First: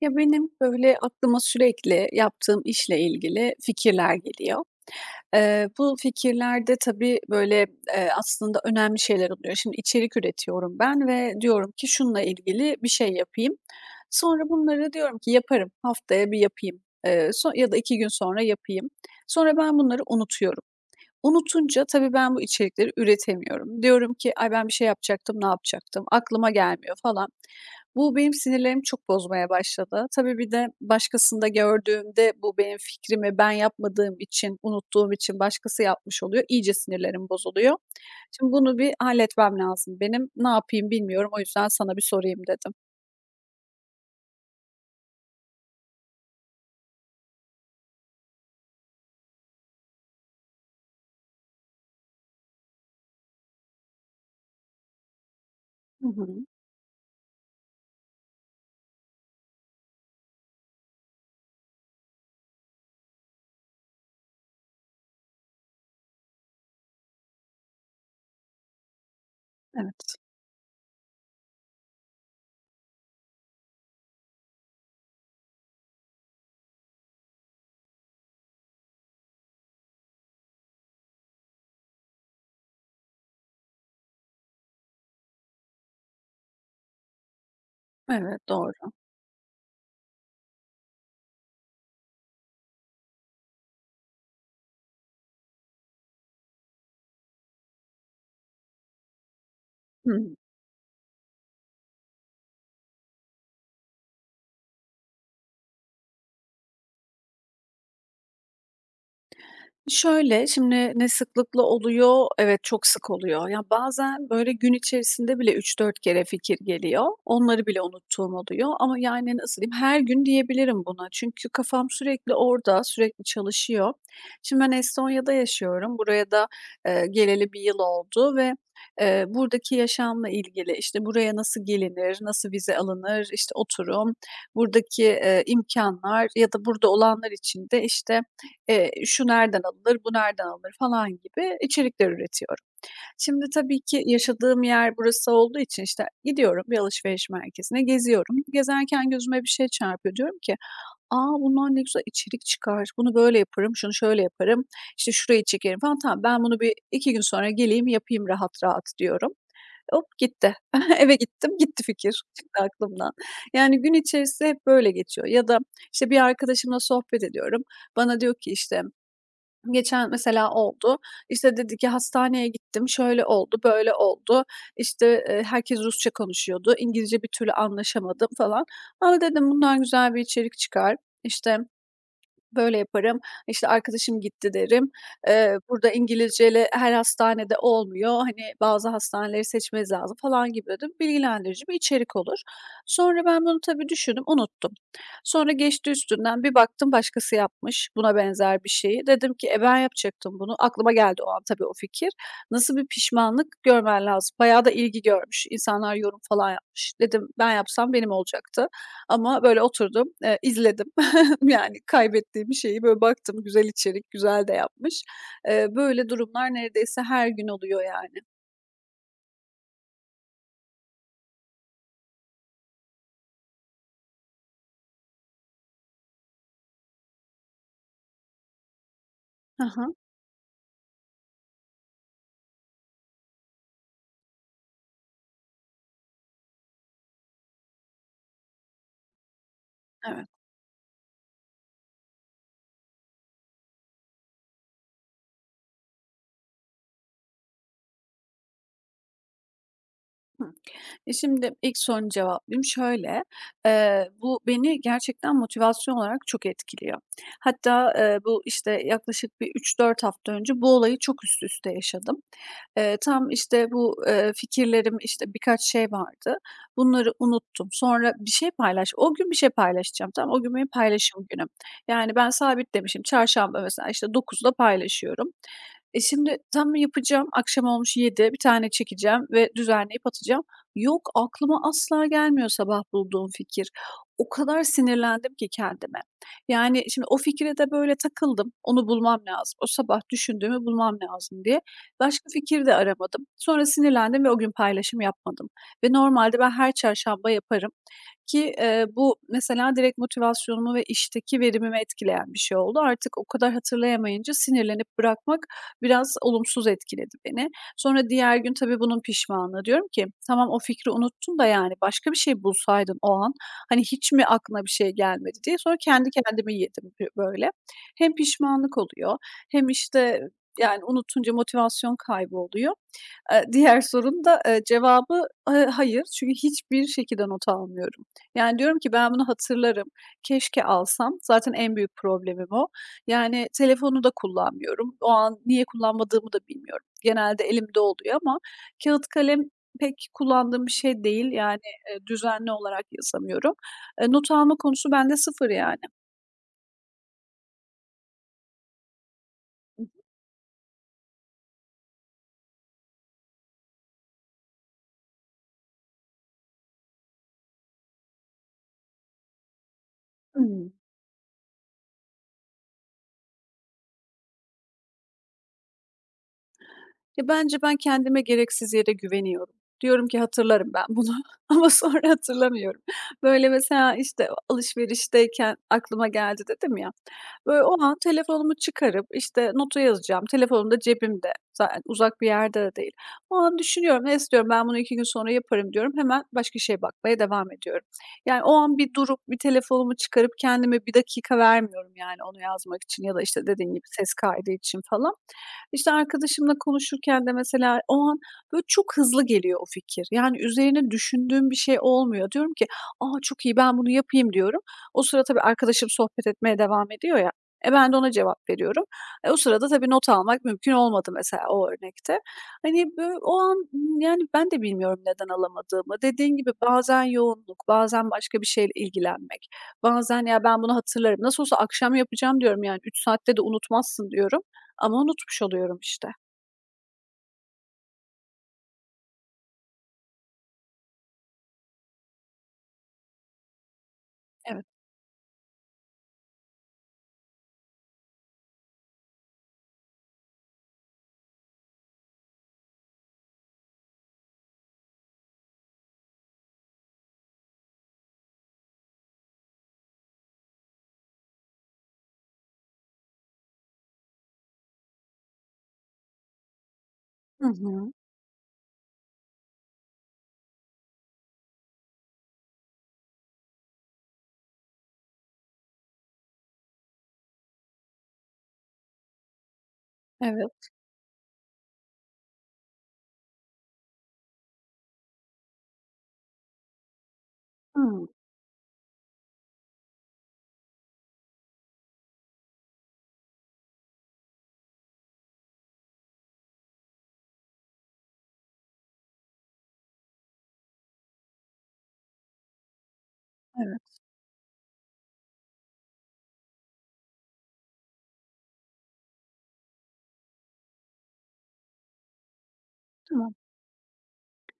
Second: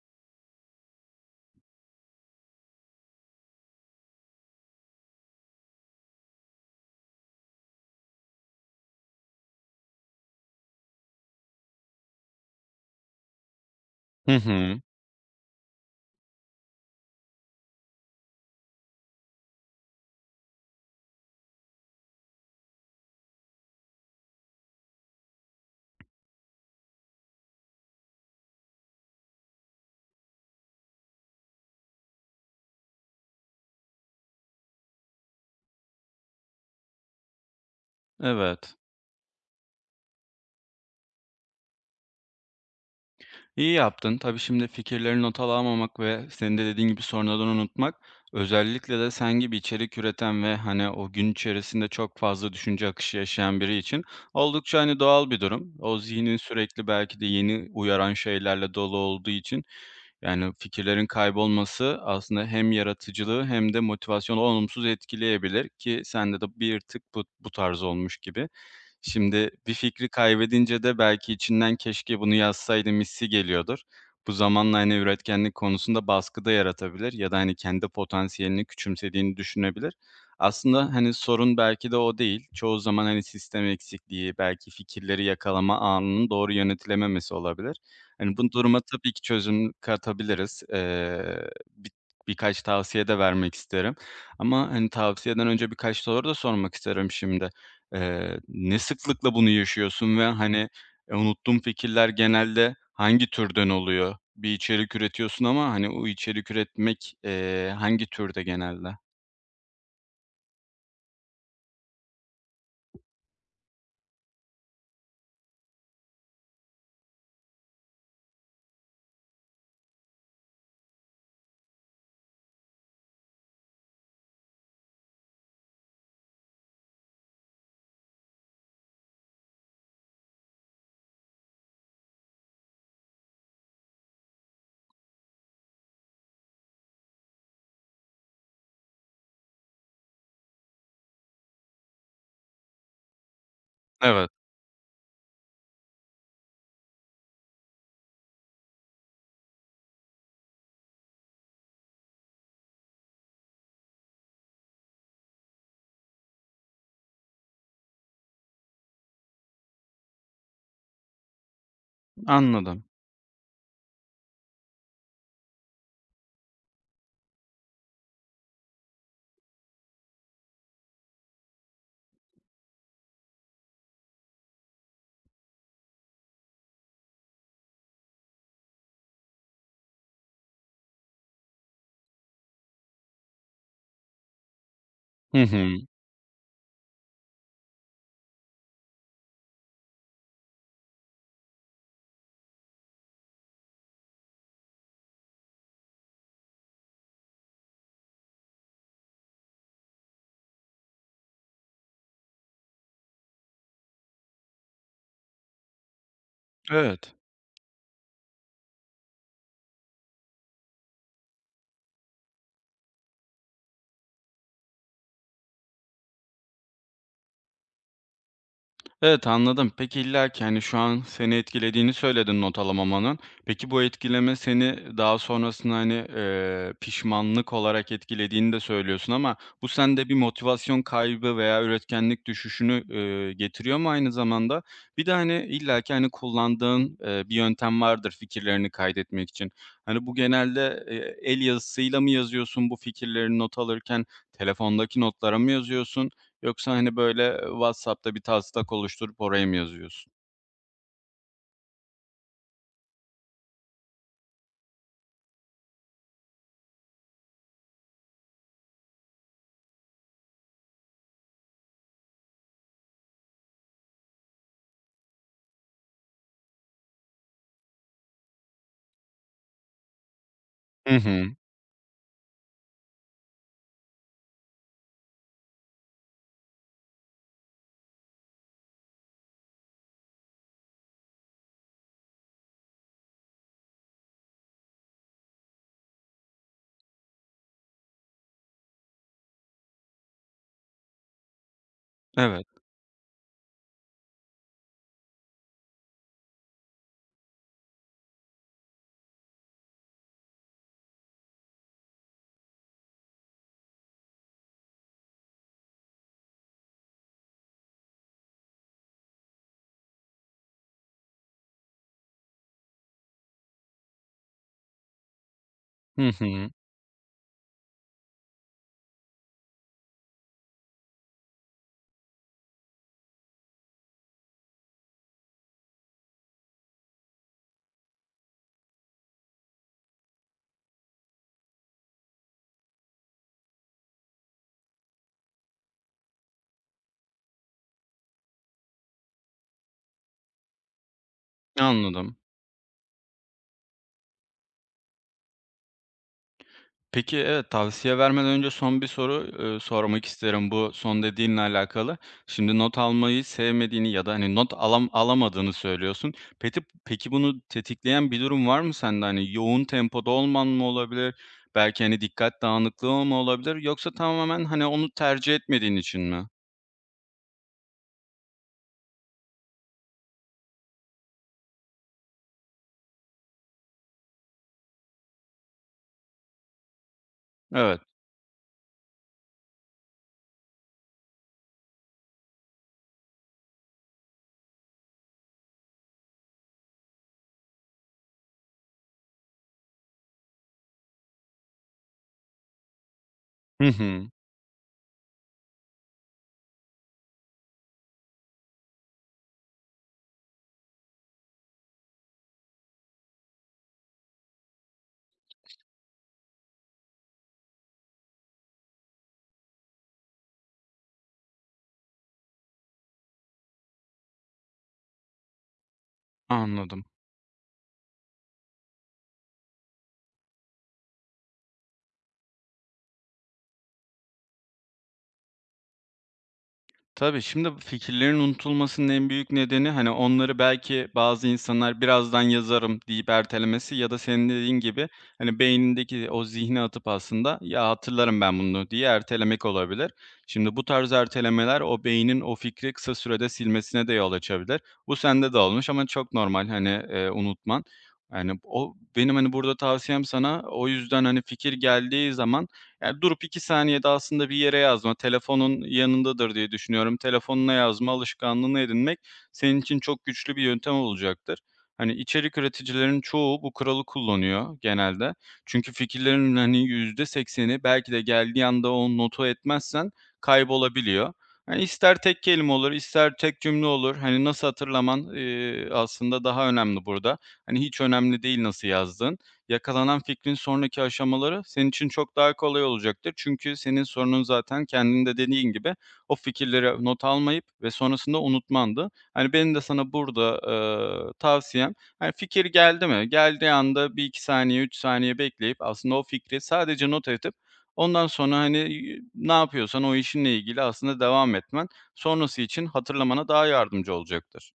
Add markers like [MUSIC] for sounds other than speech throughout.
Ya, benim, böyle, aklıma sürekli yaptığım işle ilgili fikirler geliyor. Bu fikirlerde tabii, böyle, aslında önemli şeyler oluyor. Şimdi içerik üretiyorum ben ve diyorum ki şununla ilgili bir şey yapayım. Hı Sonra hı. bunları diyorum ki yaparım, haftaya bir yapayım, ya da 2 gün sonra yapayım. Sonra ben bunları unutuyorum. Unutunca tabii ben bu içerikleri üretemiyorum. Diyorum ki, "Ay, ben bir şey yapacaktım, ne yapacaktım? Aklıma gelmiyor." falan. Bu benim sinirlerimi çok bozmaya başladı. Tabii bir de başkasında gördüğümde bu benim fikrimi ben yapmadığım için, unuttuğum için başkası yapmış oluyor. İyice sinirlerim bozuluyor. Şimdi Evet. bunu bir halletmem lazım benim. Ne yapayım bilmiyorum. O yüzden sana bir sorayım dedim. İyi yaptın. Tabii şimdi fikirlerini not alamamak ve senin de dediğin gibi sonradan unutmak, özellikle de sen gibi içerik üreten ve hani o gün içerisinde çok fazla düşünce akışı yaşayan biri için oldukça hani doğal bir durum. O Hı hı. zihnin sürekli belki de yeni uyaran şeylerle dolu olduğu için yani fikirlerin kaybolması aslında hem yaratıcılığı hem de motivasyonu olumsuz etkileyebilir ki sende de bir tık bu tarz olmuş gibi. Şimdi bir fikri Evet. kaybedince de belki içinden "Keşke bunu yazsaydım." hissi geliyordur. Bu zamanla, hani, üretkenlik konusunda baskı da yaratabilir ya da, hani, kendi potansiyelini küçümsediğini düşünebilir. Aslında, hani, sorun belki de o değil. Çoğu zaman, hani, sistem eksikliği, belki fikirleri yakalama anının doğru yönetilememesi olabilir. Hani, Evet, bu duruma doğru. tabii ki çözüm katabiliriz. Bi Birkaç tavsiye de vermek isterim ama, hani, tavsiyeden önce birkaç soru da sormak isterim şimdi. Ne sıklıkla bunu yaşıyorsun ve, Hı. hani, unuttuğun fikirler genelde hangi türden oluyor? Bir içerik üretiyorsun ama, hani, o içerik üretmek, hangi türde genelde? Şöyle, şimdi ne sıklıkla oluyor? Evet, çok sık oluyor. Ya, bazen, böyle, gün içerisinde bile 3-4 kere fikir geliyor. Onları bile unuttuğum oluyor ama, yani, nasıl diyeyim, her gün diyebilirim buna. Çünkü kafam sürekli orada, sürekli çalışıyor. Şimdi ben Estonya'da yaşıyorum. Buraya da, geleli bir yıl oldu ve, buradaki yaşamla ilgili, işte, buraya nasıl gelinir, nasıl vize alınır, işte, oturum, buradaki, imkânlar ya da burada olanlar için de, işte, şu nereden alınır, bu nereden alınır falan gibi içerikler üretiyorum. Şimdi tabii ki Evet, yaşadığım yer burası olduğu için işte gidiyorum bir alışveriş merkezine geziyorum. Gezerken gözüme bir şey çarpıyor. Diyorum ki, "Aa, bundan ne güzel içerik çıkar. Bunu böyle yaparım, şunu şöyle yaparım, işte şurayı çekerim falan. Tamam, ben bunu 1-2 gün sonra geleyim yapayım rahat rahat." diyorum. Hop gitti. [LAUGHS] Eve gittim, gitti fikir. Çıktı anladım. aklımdan. Yani gün içerisinde hep böyle geçiyor ya da işte bir arkadaşımla sohbet ediyorum. Bana diyor ki işte. Geçen mesela oldu. İşte, dedi ki, "Hastaneye gittim, şöyle oldu, böyle oldu." İşte, herkes Rusça konuşuyordu. İngilizce bir türlü anlaşamadım falan. Ama dedim, "Bundan güzel bir içerik çıkar." İşte, böyle yaparım, işte, "Arkadaşım gitti." derim. Hı hı. Burada İngilizceyle her hastanede olmuyor. Hani, bazı hastaneleri seçmeniz lazım falan gibi de bilgilendirici bir içerik olur. Sonra ben bunu tabii düşündüm, unuttum. Sonra geçti üstünden, bir baktım başkası yapmış buna benzer bir şeyi. Dedim ki, "E, ben yapacaktım bunu." Aklıma geldi o an tabii o fikir. Nasıl bir pişmanlık görmen lazım. Bayağı da ilgi görmüş. İnsanlar yorum falan yapmış. Evet. Dedim, "Ben yapsam benim olacaktı." Ama böyle oturdum, izledim. Yani kaybettiğim şeyi böyle baktım güzel içerik, güzel de yapmış. Böyle durumlar neredeyse her gün oluyor yani. Evet, anladım. Peki illa ki hani, şu an seni etkilediğini söyledin not alamamanın. Peki bu etkileme seni daha sonrasında, hani, pişmanlık olarak etkilediğini de söylüyorsun ama Hı bu hı. sende bir motivasyon kaybı veya üretkenlik düşüşünü, getiriyor mu aynı zamanda? Bir de, hani, illa ki hani, kullandığın, bir yöntem vardır fikirlerini kaydetmek için. Hani, bu Evet. genelde, el yazısıyla mı yazıyorsun bu fikirlerini not alırken? Telefondaki notlara mı yazıyorsun? Yoksa, hani, böyle WhatsApp'ta bir taslak oluşturup oraya mı yazıyorsun? Hı. E, şimdi ilk sorunu cevaplayayım. Şöyle, bu beni gerçekten motivasyon olarak çok etkiliyor. Hatta, bu, işte, yaklaşık bir 3-4 hafta önce bu olayı çok üst üste yaşadım. Tam, işte, bu, fikirlerim, işte, birkaç şey vardı. Bunları unuttum. Sonra bir şey paylaş o gün bir şey paylaşacağım, tamam. O gün benim Hı paylaşım hı. günüm. Yani ben sabit demişim. Çarşamba mesela, işte, 9'da paylaşıyorum. E, şimdi tam yapacağım, akşam olmuş 7, bir tane çekeceğim ve düzenleyip atacağım. Yok, aklıma asla gelmiyor sabah bulduğum fikir. O kadar sinirlendim ki kendime. Yani şimdi o fikre de böyle takıldım. Onu bulmam lazım. O sabah düşündüğümü bulmam lazım diye. Başka Evet. fikir de aramadım. Sonra sinirlendim ve o gün paylaşım yapmadım. Ve normalde ben her çarşamba yaparım ki, bu mesela direkt motivasyonumu ve işteki verimimi etkileyen bir şey oldu. Artık o kadar hatırlayamayınca sinirlenip bırakmak biraz olumsuz etkiledi beni. Sonra diğer gün tabii bunun pişmanlığı. Diyorum ki, "Tamam, o fikri unuttun da, yani, başka bir şey bulsaydın o an, hani, hiç mi aklına bir şey gelmedi?" diye. Sonra Hı kendi hı. kendimi yedim böyle. Hem pişmanlık oluyor hem, işte, yani, unutunca motivasyon kaybı oluyor. Diğer sorun da, cevabı, hayır. Çünkü hiçbir şekilde not almıyorum. Yani, diyorum ki ben bunu hatırlarım, keşke alsam. Zaten en büyük problemim o. Yani, telefonu da kullanmıyorum. O an niye kullanmadığımı da bilmiyorum. Genelde elimde oluyor ama kağıt kalem pek kullandığım bir şey değil. Yani, Anladım. düzenli olarak yazamıyorum. Not alma konusu bende sıfır yani. Peki, evet, tavsiye vermeden önce son bir soru, sormak isterim bu son dediğinle alakalı. Şimdi not almayı sevmediğini ya da, hani, not alamadığını söylüyorsun. Peki bunu tetikleyen bir durum var mı sende? Hani, yoğun tempoda olman mı Hıı. olabilir? Belki, hani, dikkat dağınıklığı mı olabilir? Yoksa tamamen, hani, onu tercih etmediğin için mi? Ya, bence ben kendime gereksiz yere güveniyorum. Diyorum ki hatırlarım ben bunu [LAUGHS] ama sonra hatırlamıyorum. Böyle, mesela, işte, alışverişteyken aklıma geldi dedim ya, böyle, Evet. o an telefonumu çıkarıp, işte, notu yazacağım. Telefonum da cebimde. Zaten uzak bir yerde de değil. O an düşünüyorum, ne istiyorum, "ben bunu 2 gün sonra yaparım." diyorum. Hemen başka şeye bakmaya devam ediyorum. Yani, o an bir durup bir telefonumu çıkarıp kendime bir dakika vermiyorum, yani, onu yazmak için ya da, işte, Hı dediğin gibi hı. ses kaydı için falan. İşte, arkadaşımla konuşurken de mesela o an, böyle, çok hızlı geliyor o fikir. Yani, üzerine düşündüğüm bir şey olmuyor. Diyorum ki, "A, çok iyi, ben bunu yapayım." diyorum. O sıra tabii arkadaşım sohbet etmeye devam ediyor ya, e, ben de ona cevap veriyorum. E, o sırada tabii not almak mümkün olmadı mesela o örnekte. Hani, böyle, o an, yani, ben de bilmiyorum neden alamadığımı. Dediğin gibi Anladım. bazen yoğunluk, bazen başka bir şeyle ilgilenmek, bazen, "Ya, ben bunu hatırlarım, nasıl olsa akşam yapacağım." diyorum, "yani, 3 saatte de unutmazsın." diyorum. Ama unutmuş oluyorum işte. Tabii, şimdi fikirlerin unutulmasının en büyük nedeni, hani, onları belki bazı insanlar "Birazdan yazarım." deyip ertelemesi ya da senin dediğin Evet. gibi, hani, beynindeki o zihne atıp aslında "Ya, hatırlarım ben bunu." diye ertelemek olabilir. Şimdi bu tarz ertelemeler o beynin o fikri kısa sürede silmesine de yol açabilir. Bu sende de olmuş ama çok normal, hani, unutman. Yani, o benim, hani, burada tavsiyem sana o yüzden, hani, fikir geldiği zaman yani, durup 2 saniyede aslında bir yere yazma, telefonun yanındadır diye düşünüyorum. Hı Telefonuna yazma hı. alışkanlığını edinmek senin için çok güçlü bir yöntem olacaktır. Hani, içerik üreticilerin çoğu bu kuralı kullanıyor genelde. Çünkü fikirlerin, hani, %80'i belki de geldiği anda o notu etmezsen Evet. kaybolabiliyor. Hani, ister tek kelime olur, ister tek cümle olur. Hani, nasıl hatırlaman, aslında daha önemli burada. Hani, hiç Hımm. önemli değil nasıl yazdığın. Yakalanan fikrin sonraki aşamaları senin için çok daha kolay olacaktır. Çünkü senin sorunun zaten kendin de dediğin gibi o fikirleri not almayıp ve sonrasında unutmandı. Hani benim de sana burada, tavsiyem, hani, fikir geldi mi, geldiği anda Evet. 1-2 saniye, 3 saniye bekleyip aslında o fikri sadece not edip ondan sonra, hani, ne yapıyorsan o işinle ilgili aslında devam etmen sonrası için hatırlamana Tamam. daha yardımcı olacaktır.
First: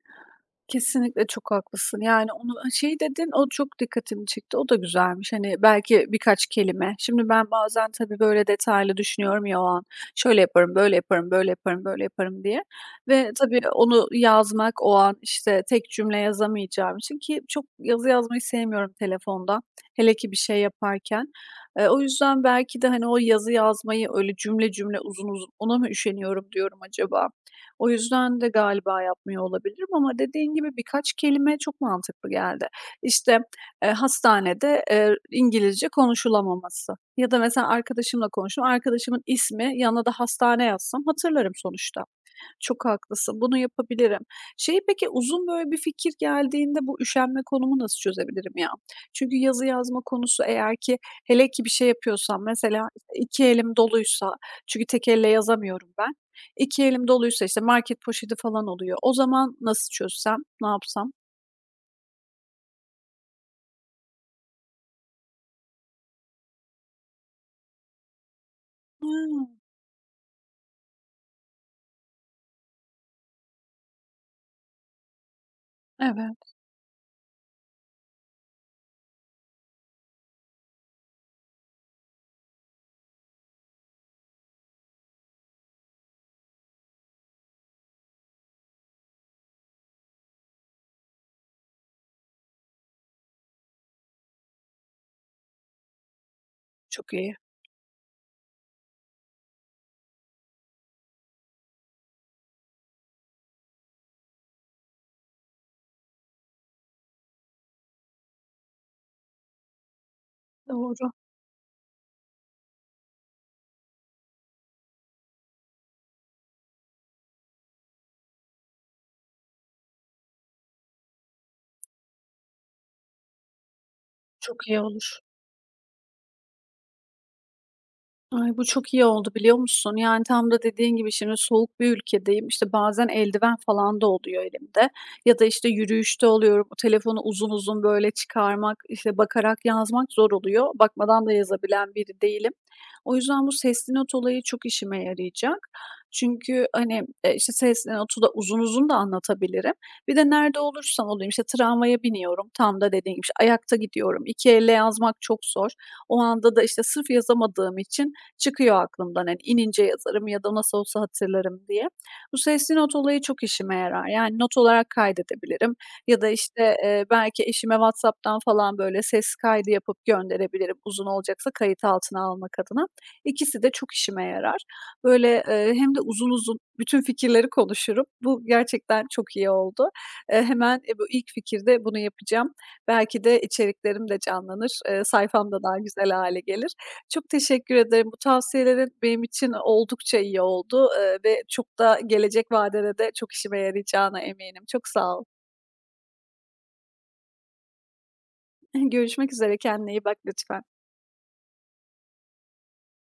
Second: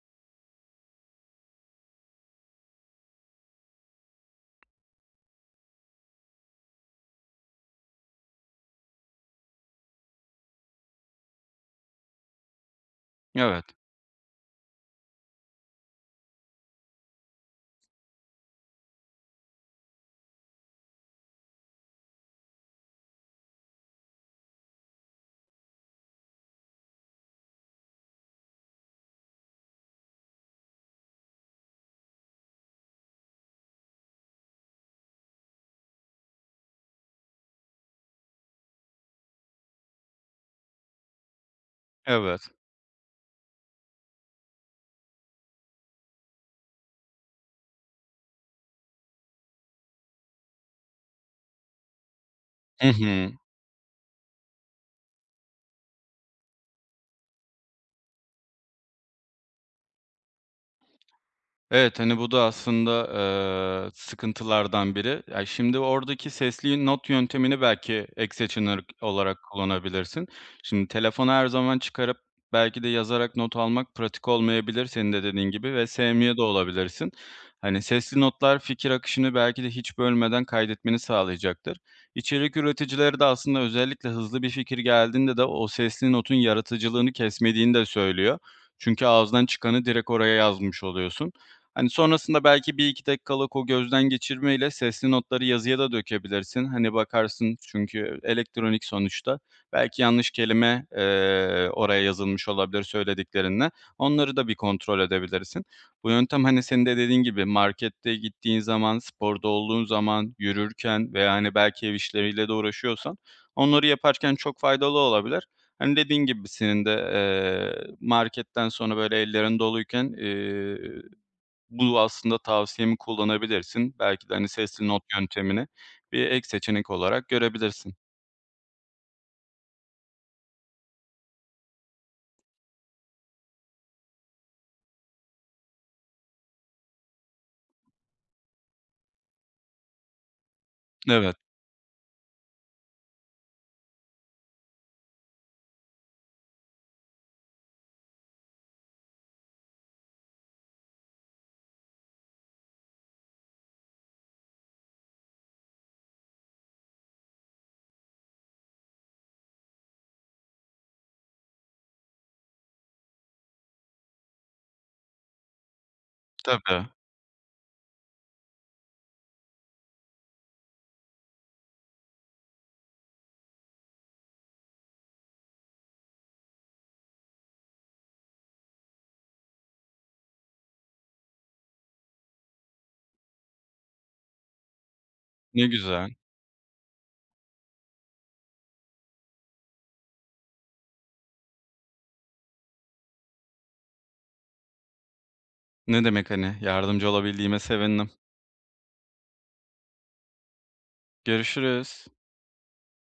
Kesinlikle çok haklısın. Yani onu şey dedin, o çok dikkatimi çekti. O da güzelmiş. Hani belki birkaç kelime. Şimdi ben bazen tabii böyle detaylı düşünüyorum ya o an. Şöyle yaparım, böyle yaparım, böyle yaparım, böyle yaparım diye. Ve tabii Evet, onu yazmak o an işte tek cümle yazamayacağım için ki çok yazı yazmayı sevmiyorum telefonda. Hele ki bir şey yaparken. E, o yüzden belki de hani o yazı yazmayı öyle cümle cümle uzun uzun ona mı üşeniyorum diyorum acaba? O yüzden de galiba yapmıyor olabilirim ama dediğin gibi birkaç kelime çok mantıklı geldi. İşte, hastanede, İngilizce konuşulamaması ya da mesela arkadaşımla konuştum, arkadaşımın ismi yanına da hastane yazsam hatırlarım sonuçta. evet. Çok haklısın. Bunu yapabilirim. Şey, peki uzun böyle bir fikir geldiğinde bu üşenme konumu nasıl çözebilirim ya? Çünkü yazı yazma konusu eğer ki, hele ki bir şey yapıyorsam mesela, Hı hı. iki elim doluysa, çünkü tek elle yazamıyorum ben. İki elim doluysa işte market poşeti falan oluyor. O zaman nasıl çözsem, ne yapsam? Evet, hani, bu da aslında, sıkıntılardan biri. Ya, şimdi oradaki sesli not yöntemini belki ek seçenek olarak Hıı. kullanabilirsin. Şimdi telefonu her zaman çıkarıp belki de yazarak not almak pratik olmayabilir senin de dediğin gibi ve sevmiyor da Evet, olabilirsin. Hani, sesli notlar fikir akışını belki de hiç bölmeden kaydetmeni sağlayacaktır. İçerik üreticileri de aslında özellikle hızlı bir fikir geldiğinde de o sesli notun yaratıcılığını kesmediğini de söylüyor. Çünkü ağızdan çıkanı direkt oraya yazmış oluyorsun. Hani, sonrasında belki 1-2 dakikalık o gözden geçirmeyle sesli notları yazıya da dökebilirsin. Hani, çok iyi. bakarsın çünkü elektronik sonuçta. Belki yanlış kelime, oraya yazılmış olabilir söylediklerinle. Onları da bir kontrol edebilirsin. Bu yöntem, hani, senin de dediğin gibi markette gittiğin zaman, sporda olduğun zaman, Doğru. yürürken veya, hani, belki ev işleriyle de uğraşıyorsan onları yaparken çok faydalı olabilir. Hani, dediğin gibi senin de, marketten sonra, böyle, ellerin doluyken, bu aslında tavsiyemi kullanabilirsin. Belki de, hani, Çok iyi sesli not olur. yöntemini bir ek seçenek olarak görebilirsin. Ay, bu çok iyi oldu, biliyor musun? Yani, tam da dediğin gibi şimdi soğuk bir ülkedeyim. İşte, bazen eldiven falan da oluyor elimde ya da, işte, yürüyüşte oluyorum. Telefonu uzun uzun, böyle, çıkarmak, işte, bakarak yazmak zor oluyor. Bakmadan da Evet, yazabilen biri değilim. O yüzden bu sesli not olayı çok işime yarayacak. Çünkü, hani, işte, sesli notu da uzun uzun da anlatabilirim. Bir de nerede olursam olayım, işte, tramvaya biniyorum, tam da dediğim gibi, işte, ayakta gidiyorum, İki elle yazmak çok zor. O anda da, işte, sırf yazamadığım için çıkıyor aklımdan, hani, inince yazarım ya da nasıl olsa hatırlarım diye. Bu sesli not olayı çok işime yarar. Yani not olarak kaydedebilirim ya da, işte, tabii. Belki eşime WhatsApp'tan falan, böyle, ses kaydı yapıp gönderebilirim uzun olacaksa kayıt altına almak adına. İkisi de çok işime yarar. Böyle, hem de uzun uzun bütün fikirleri konuşurum. Bu gerçekten çok iyi oldu. Hemen, bu ilk fikirde bunu yapacağım. Belki de içeriklerim de canlanır, sayfam da Ne daha güzel. güzel hale gelir. Çok teşekkür ederim. Bu tavsiyelerin benim için oldukça iyi oldu, ve çok da gelecek vadede de çok işime yarayacağına eminim. Çok sağ ol. Ne demek, hani, yardımcı olabildiğime sevindim. [LAUGHS] Görüşmek üzere, kendine iyi bak lütfen. Görüşürüz.